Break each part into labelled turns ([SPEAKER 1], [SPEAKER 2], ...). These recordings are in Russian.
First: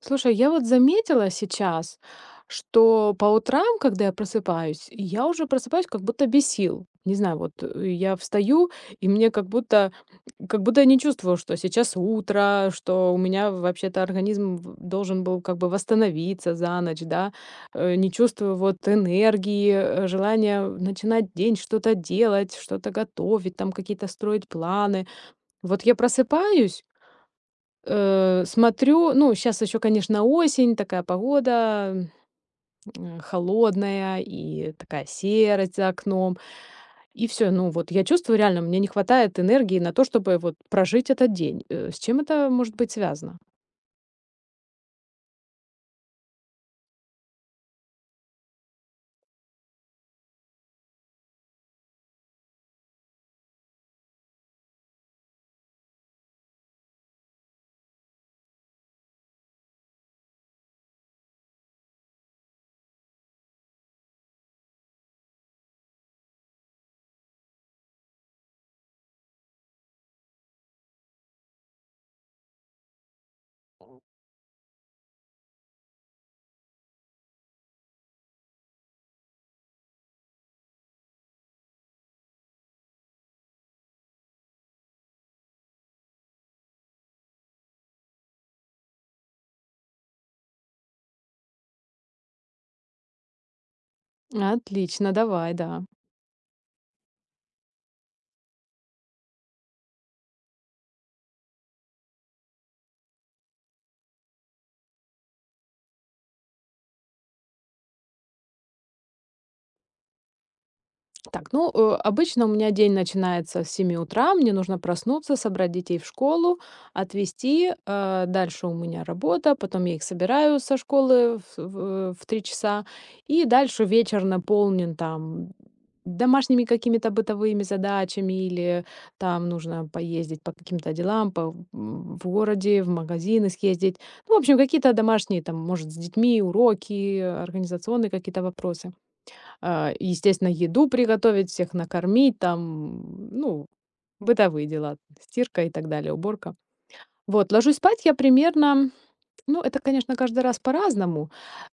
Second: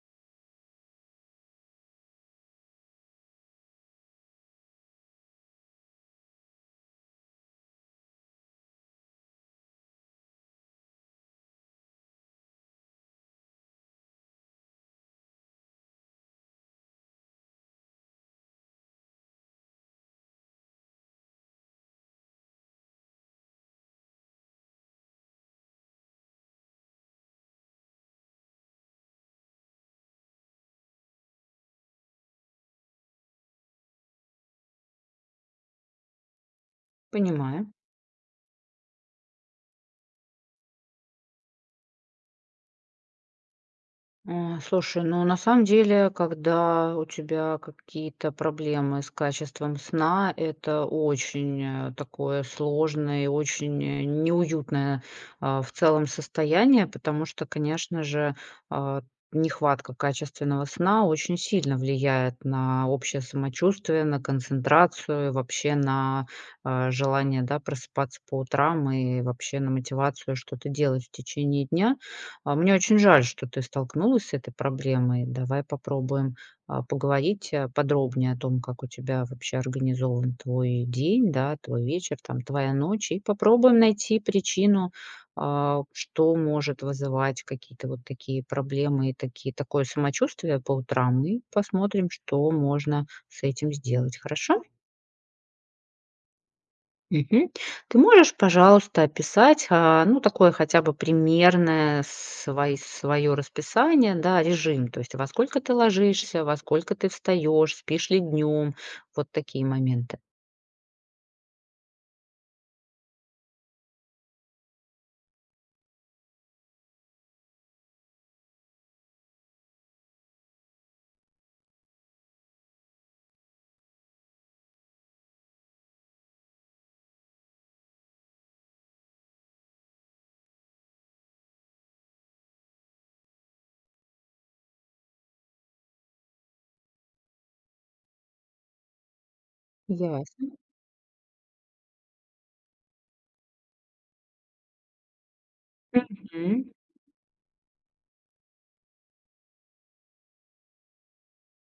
[SPEAKER 1] Слушай, я вот заметила сейчас, что по утрам, когда я просыпаюсь, я уже просыпаюсь как будто без сил. Не знаю, я встаю, и мне как будто я не чувствую, что сейчас утро, что у меня вообще-то организм должен был как бы восстановиться за ночь, да. Не чувствую вот энергии, желания начинать день, что-то делать, что-то готовить, там какие-то строить планы. Вот я просыпаюсь, смотрю, ну, сейчас еще, конечно, осень, такая погода, холодная, и такая серость за окном. И все,
[SPEAKER 2] Понимаю.
[SPEAKER 1] ну, вот я чувствую реально, мне не хватает энергии на то, чтобы вот прожить этот день. С чем это может быть связано?
[SPEAKER 2] Слушай, ну на самом деле, когда у тебя какие-то проблемы с качеством сна, это очень такое сложное и очень неуютное в целом состояние, потому что, конечно же, а, нехватка качественного сна очень сильно влияет на общее самочувствие, на концентрацию, вообще на желание, да, просыпаться по утрам и вообще на мотивацию что-то делать в течение дня. Мне очень жаль, что ты столкнулась с этой проблемой. Давай попробуем поговорить, подробнее о том, как у тебя вообще организован твой день, да, твой вечер, там, твоя ночь, и попробуем найти причину, что может вызывать какие-то вот такие проблемы и такие такое самочувствие по утрам, и посмотрим, что можно с этим сделать. Хорошо?
[SPEAKER 1] Отлично, давай, да.
[SPEAKER 2] Мгм. Ты можешь, пожалуйста, описать, ну, такое хотя бы примерное свой своё расписание, да, режим? То есть во сколько ты ложишься, во сколько ты встаешь, спишь ли днем, вот такие моменты.
[SPEAKER 1] Так, ну, обычно у меня день начинается с 7 утра, мне нужно проснуться, собрать детей в школу, отвезти, дальше у меня работа, потом я их собираю со школы в 3 часа, и дальше вечер наполнен там домашними какими-то бытовыми задачами, или там нужно поездить по каким-то делам по, в городе, в магазины съездить. Ну, в общем, какие-то домашние там, может, с детьми, уроки, организационные какие-то вопросы. А,
[SPEAKER 2] Ясно.
[SPEAKER 1] естественно, еду приготовить, всех накормить, там, ну, бытовые дела, стирка и так далее, уборка.
[SPEAKER 2] Мгм.
[SPEAKER 1] Вот, ложусь спать я примерно, ну, это, конечно, каждый раз по-разному,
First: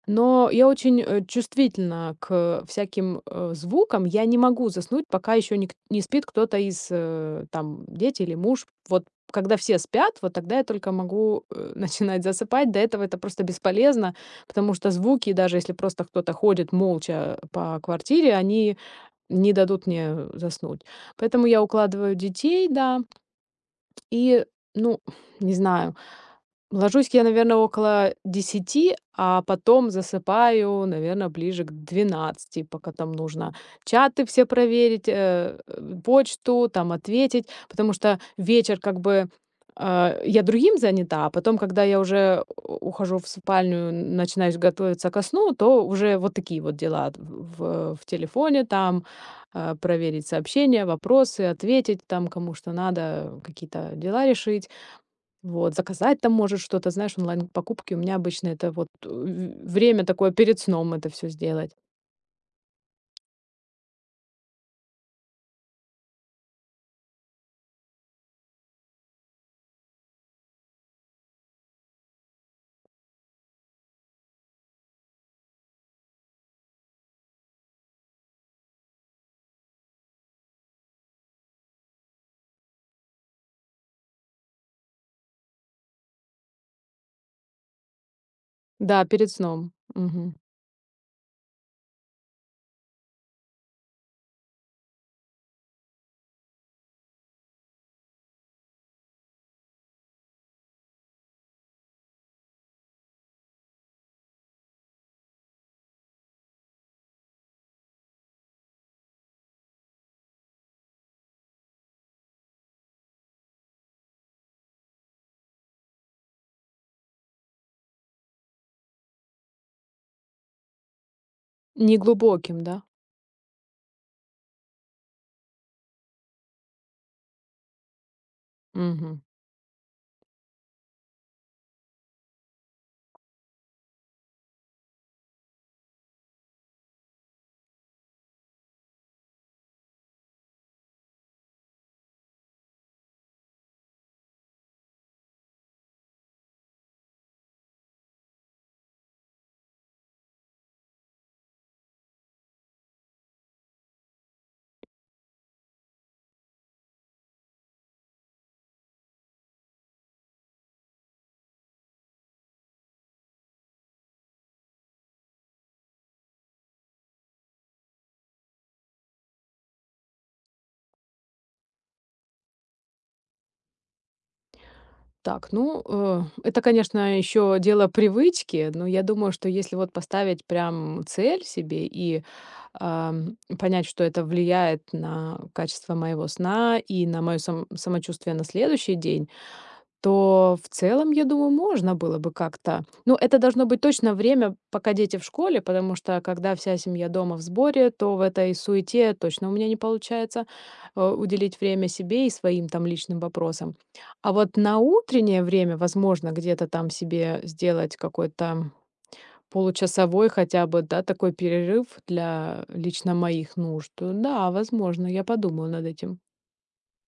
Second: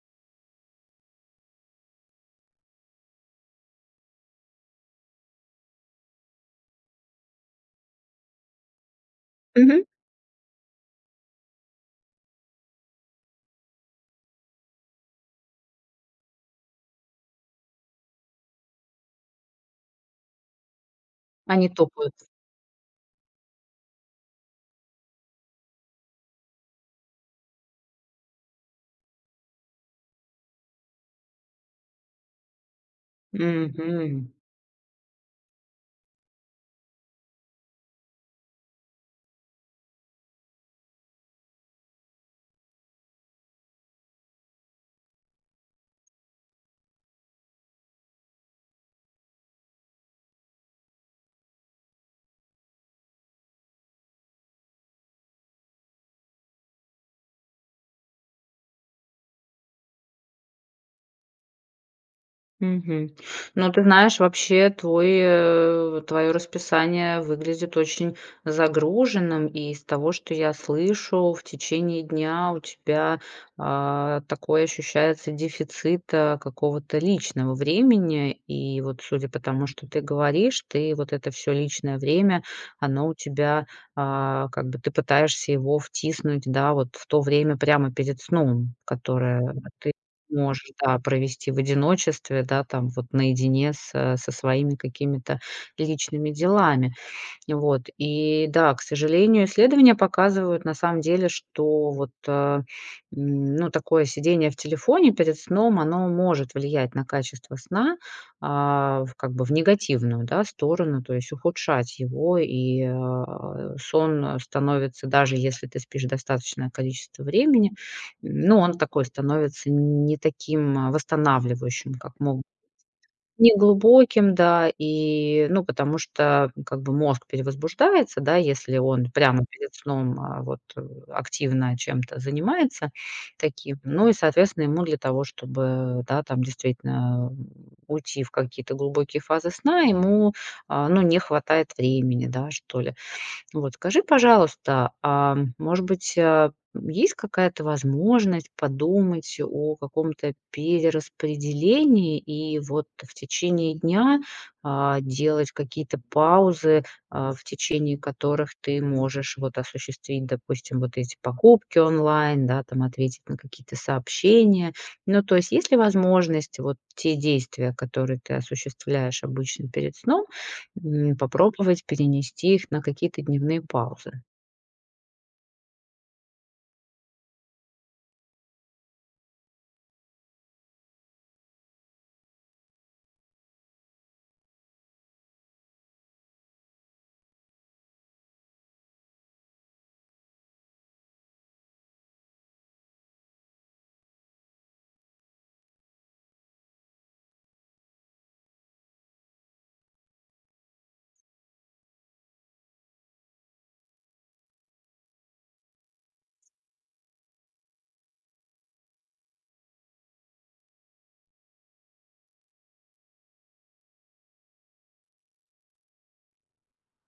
[SPEAKER 1] но я очень, чувствительна к всяким, звукам. Я не могу заснуть, пока еще не спит кто-то из, там, дети или муж. Вот когда все
[SPEAKER 2] Мгм.
[SPEAKER 1] спят, вот тогда я только могу, начинать засыпать. До этого это просто бесполезно, потому что звуки, даже если просто кто-то ходит молча по квартире, они не дадут мне заснуть. Поэтому я
[SPEAKER 2] Они топают.
[SPEAKER 1] укладываю детей, да, и, ну, не знаю. Ложусь я, наверное, около десяти, а потом засыпаю, наверное, ближе к двенадцати, пока там нужно чаты
[SPEAKER 2] Мгм.
[SPEAKER 1] все проверить, почту, там ответить, потому что вечер как бы, я другим занята. А потом, когда я уже у ухожу в спальню, начинаю готовиться ко сну, то уже вот такие вот дела в телефоне там, проверить сообщения, вопросы, ответить там кому что надо, какие-то дела решить. Вот, заказать там можешь что-то, знаешь, онлайн-покупки. У меня обычно это вот, время такое перед сном это все сделать.
[SPEAKER 2] Мгм. Ну, ты знаешь, вообще твой, э, твое расписание выглядит очень загруженным, и из того, что я слышу, в течение дня у тебя такой ощущается дефицит какого-то личного времени. И вот, судя по тому, что ты говоришь, ты вот это все личное время, оно у тебя, как бы, ты пытаешься его втиснуть, да, вот в то время прямо перед сном,
[SPEAKER 1] Да, перед
[SPEAKER 2] которое
[SPEAKER 1] сном.
[SPEAKER 2] ты
[SPEAKER 1] Мгм.
[SPEAKER 2] можешь, да, провести в одиночестве, да, там вот наедине со своими какими-то личными делами. Вот. И да, к сожалению, исследования показывают на самом деле, что вот, ну, такое сидение в телефоне перед сном, оно может влиять на качество сна, в, как бы, в негативную, да, сторону, то есть ухудшать его, и, сон, становится, даже если ты спишь достаточное количество времени, ну, он такой становится не таким, восстанавливающим, как мог.
[SPEAKER 1] Неглубоким, да?
[SPEAKER 2] Неглубоким, да, и, ну, потому что, как бы, мозг перевозбуждается, да, если он
[SPEAKER 1] Мгм.
[SPEAKER 2] прямо перед сном, вот, активно чем-то занимается таким. Ну и, соответственно, ему для того, чтобы, да, там действительно, уйти в какие-то глубокие фазы сна, ему, ну, не хватает времени, да, что ли. Вот скажи, пожалуйста, может быть, есть какая-то возможность подумать о каком-то перераспределении и вот в течение дня делать какие-то паузы, в течение которых ты можешь вот осуществить, допустим, вот эти покупки онлайн, да, там ответить на какие-то сообщения. Ну, то есть, есть ли возможность вот те действия, которые ты осуществляешь обычно перед сном, попробовать перенести их на какие-то дневные паузы.
[SPEAKER 1] Так, ну, это, конечно, еще дело привычки, но я думаю, что если вот поставить прям цель себе и, понять, что это влияет на качество моего сна и на мое самочувствие на следующий день, то в целом, я думаю, можно было бы как-то. Ну, это должно быть точно время, пока дети в школе, потому что когда вся семья дома в сборе, то в этой суете точно у меня не получается уделить время себе и своим там личным вопросам. А вот на утреннее время, возможно, где-то там себе сделать какой-то получасовой хотя бы, да, такой перерыв для лично моих нужд. Да, возможно, я подумаю над этим.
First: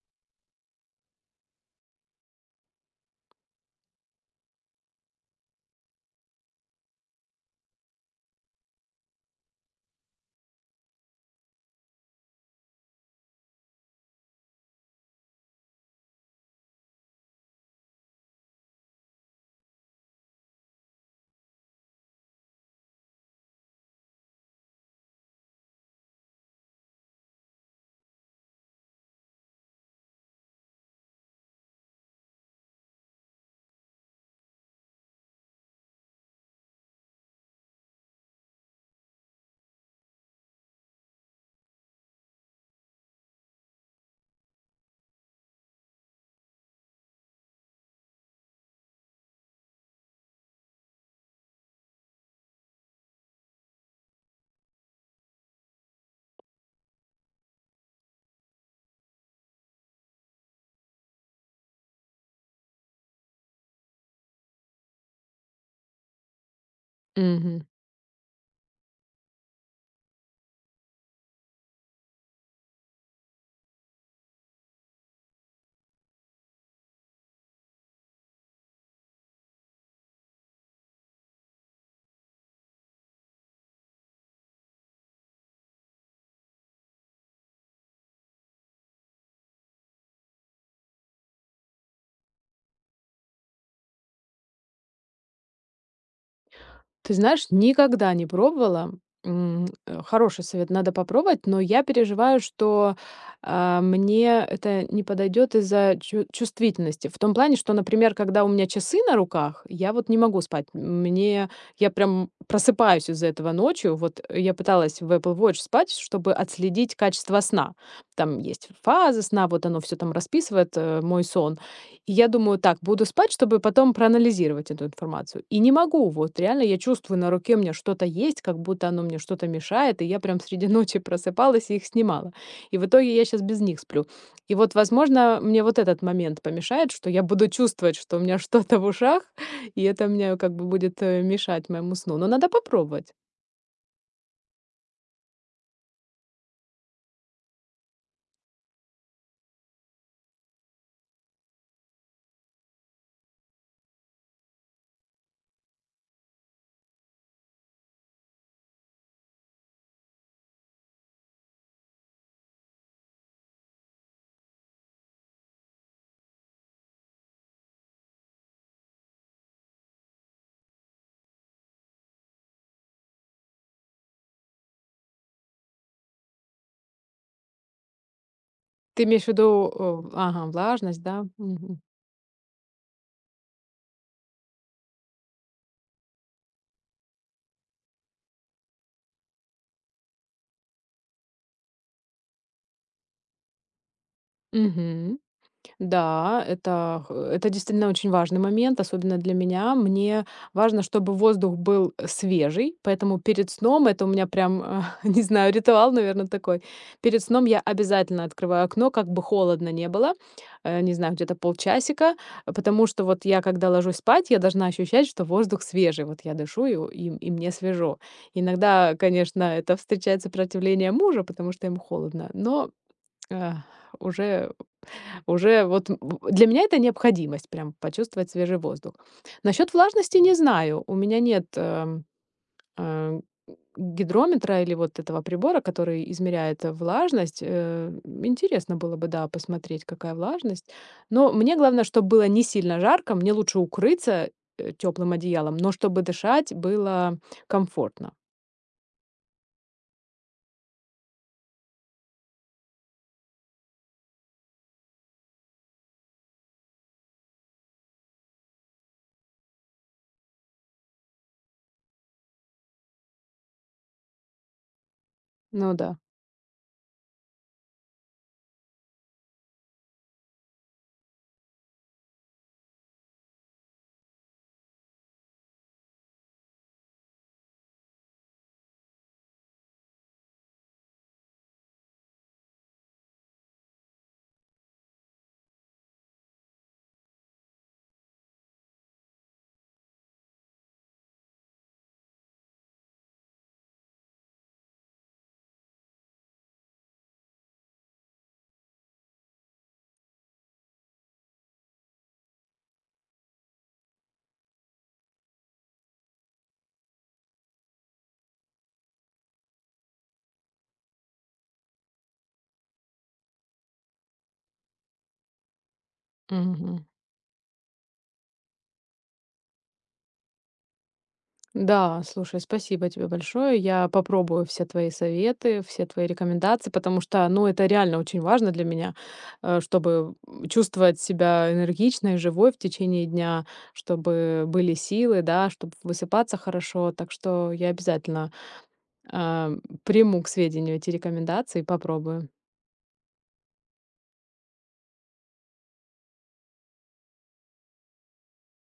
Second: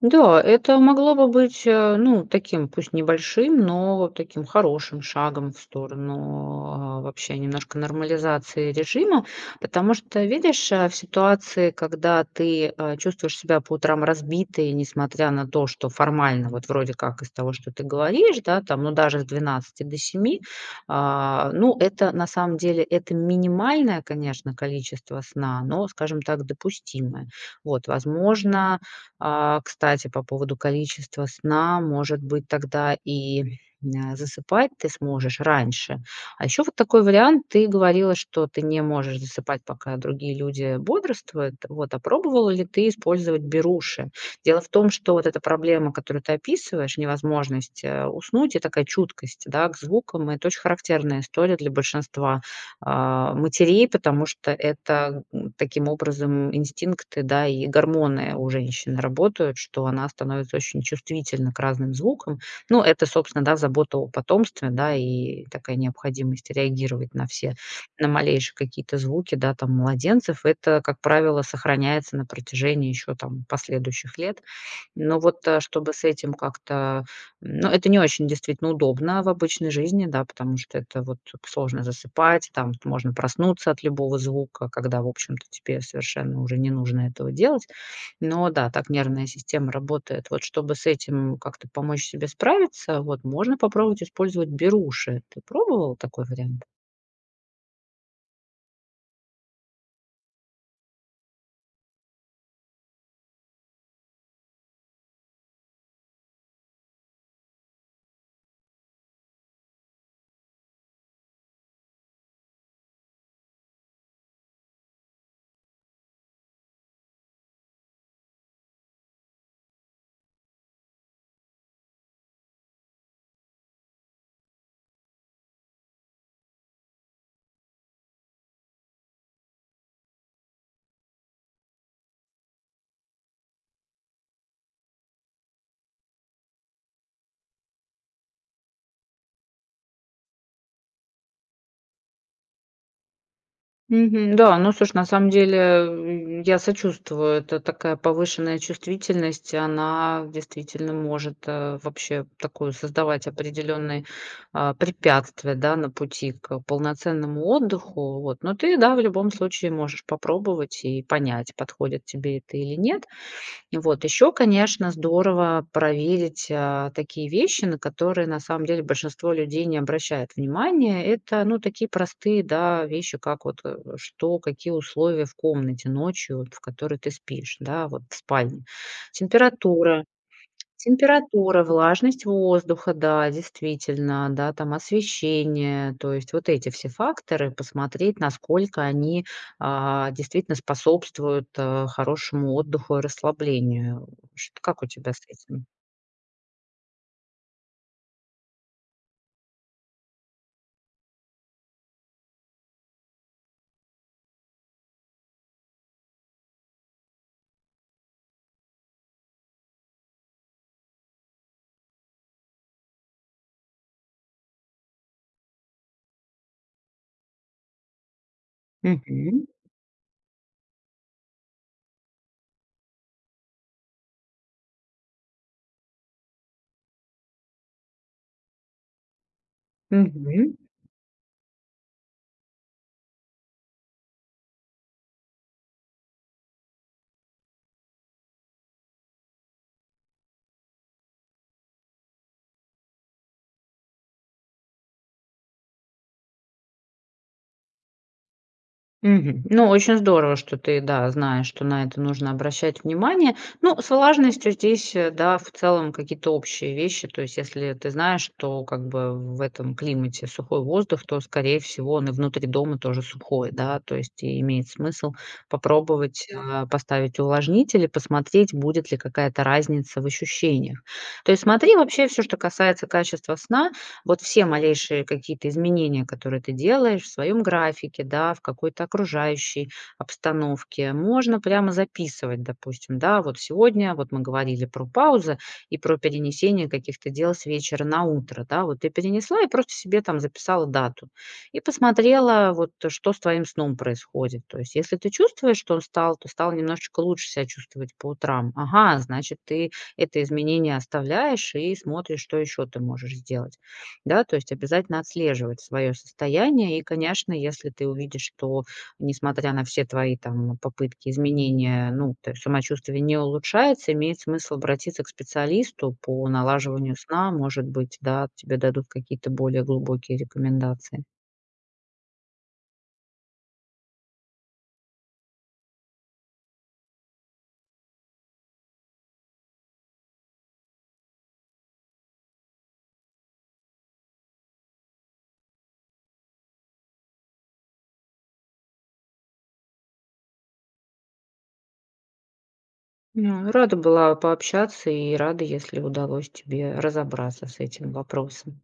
[SPEAKER 2] Да, это могло бы быть, ну, таким, пусть небольшим, но вот таким хорошим шагом в сторону, вообще немножко нормализации режима. Потому что, видишь, в ситуации, когда ты, чувствуешь себя по утрам разбитой, несмотря на то, что формально, вот вроде как, из того, что ты говоришь, да, там, ну, даже с двенадцати до семи, ну, это на самом деле это минимальное, конечно, количество сна, но, скажем так, допустимое. Вот, возможно, кстати, по поводу количества сна, может быть, тогда и засыпать ты сможешь раньше. А еще вот такой вариант: ты говорила, что ты не можешь засыпать, пока другие люди бодрствуют. Вот, а пробовала ли ты использовать беруши? Дело в том, что вот эта проблема, которую ты описываешь, невозможность уснуть и такая чуткость, да, к звукам, это очень характерная история для большинства матерей, потому что это, таким образом инстинкты, да, и гормоны у женщины работают, что она становится очень чувствительна к разным звукам. Ну, это, собственно, да, забота о потомстве, да, и такая необходимость реагировать на все,
[SPEAKER 1] Мгм.
[SPEAKER 2] на малейшие какие-то звуки, да, там, младенцев. Это, как правило, сохраняется на протяжении еще там последующих лет. Но вот, чтобы с этим как-то ну, это не очень действительно удобно в обычной жизни, да, потому что это вот сложно засыпать, там можно проснуться от любого звука, когда, в общем-то, тебе совершенно уже не нужно этого делать. Но да, так нервная система работает. Вот, чтобы с этим как-то помочь себе справиться, вот можно попробовать использовать беруши. Ты пробовал такой вариант?
[SPEAKER 1] Ты знаешь, никогда не пробовала. Хороший совет, надо попробовать, но я переживаю, что, мне это не подойдет из-за чу чувствительности. В том плане, что, например, когда у меня часы на руках, я вот не могу спать. Мне я прям просыпаюсь из-за этого ночью. Вот я пыталась в Apple Watch спать, чтобы отследить качество сна. Там есть фазы сна, вот оно все там расписывает, мой сон. И я думаю так: буду спать, чтобы потом проанализировать эту информацию. И не могу, вот реально я чувствую, на руке у меня что-то есть, как будто оно мне что-то мешает, и я прям среди ночи просыпалась и их снимала. И в итоге я сейчас без них сплю. И вот, возможно, мне вот этот момент помешает, что я буду чувствовать, что у меня что-то в ушах, и это мне как бы будет, мешать моему сну. Но надо попробовать.
[SPEAKER 2] Мгм. Да, ну слушай, на самом деле, я сочувствую. Это такая повышенная чувствительность, она действительно может, вообще такую создавать определенные, препятствия, да, на пути к полноценному отдыху. Вот. Но ты, да, в любом случае, можешь попробовать и понять, подходит тебе это или нет. Вот. Еще, конечно, здорово проверить, такие вещи, на которые на самом деле большинство людей не обращает внимания. Это, ну, такие простые, да, вещи, как вот, какие условия в комнате ночью, вот, в которой ты спишь, да, вот в спальне.
[SPEAKER 1] Ты имеешь в виду,
[SPEAKER 2] Температура,
[SPEAKER 1] ага, влажность, да?
[SPEAKER 2] температура,
[SPEAKER 1] Мгм.
[SPEAKER 2] влажность воздуха, да, действительно, да, там освещение, то есть вот эти все факторы, посмотреть, насколько они действительно способствуют хорошему отдыху и расслаблению. Как у тебя
[SPEAKER 1] Мгм.
[SPEAKER 2] с этим?
[SPEAKER 1] Да, это х это действительно очень важный момент, особенно для меня. Мне важно, чтобы воздух был, свежий, поэтому перед сном это у меня прям, не знаю, ритуал, наверное, такой. Перед сном я обязательно открываю окно, как бы холодно не было, не знаю, где-то полчасика, потому что вот я, когда ложусь спать, я должна ощущать, что воздух свежий. Вот я дышу, и у и мне свежо. Иногда,
[SPEAKER 2] Мгм.
[SPEAKER 1] конечно, это встречает сопротивление мужа, потому что ему холодно, но, э, уже уже вот для меня это необходимость прям почувствовать свежий воздух. Насчет влажности не
[SPEAKER 2] Мгм.
[SPEAKER 1] знаю. У меня нет, э, гидрометра или вот этого прибора, который измеряет, влажность. Интересно было бы, да, посмотреть, какая влажность. Но мне главное, чтобы было не сильно жарко. Мне лучше укрыться теплым одеялом, но чтобы дышать было комфортно.
[SPEAKER 2] Мгм. Ну, очень здорово, что ты, да, знаешь, что на это нужно обращать внимание. Ну, с влажностью здесь, да, в целом какие-то общие вещи. То есть, если ты знаешь, что, как бы, в этом климате сухой воздух, то, скорее всего, он и внутри дома тоже сухой, да. То есть, и имеет смысл
[SPEAKER 1] Ну да.
[SPEAKER 2] попробовать. Да. Поставить увлажнитель и посмотреть, будет ли какая-то разница в ощущениях. То есть, смотри, вообще все, что касается качества сна, вот все малейшие какие-то изменения, которые ты делаешь в своем графике, да, в какой-то окружающей обстановке, можно прямо записывать, допустим, да, вот сегодня, вот мы говорили про паузы и про перенесение каких-то дел с вечера на утро, да, вот ты перенесла и просто себе там записала дату и посмотрела, вот, что с твоим сном происходит. То есть, если ты чувствуешь, что он то стал немножечко лучше себя чувствовать по утрам. Ага, значит, ты это изменение оставляешь и смотришь, что еще ты можешь сделать. Да, то есть, обязательно отслеживать свое состояние. И, конечно, если ты увидишь, что, несмотря на все твои там попытки изменения, ну, то есть самочувствие не улучшается, имеет смысл обратиться к специалисту по
[SPEAKER 1] Мгм.
[SPEAKER 2] налаживанию сна. Может быть, да, тебе дадут какие-то более глубокие рекомендации.
[SPEAKER 1] Да, слушай, спасибо тебе большое. Я попробую все твои советы, все твои рекомендации, потому что, ну, это реально очень важно для меня, чтобы чувствовать себя энергичной, живой в течение дня, чтобы были силы, да, чтобы высыпаться хорошо. Так что я обязательно а, приму к сведению эти рекомендации и попробую.
[SPEAKER 2] Ну, рада была пообщаться и рада, если удалось тебе разобраться с этим вопросом.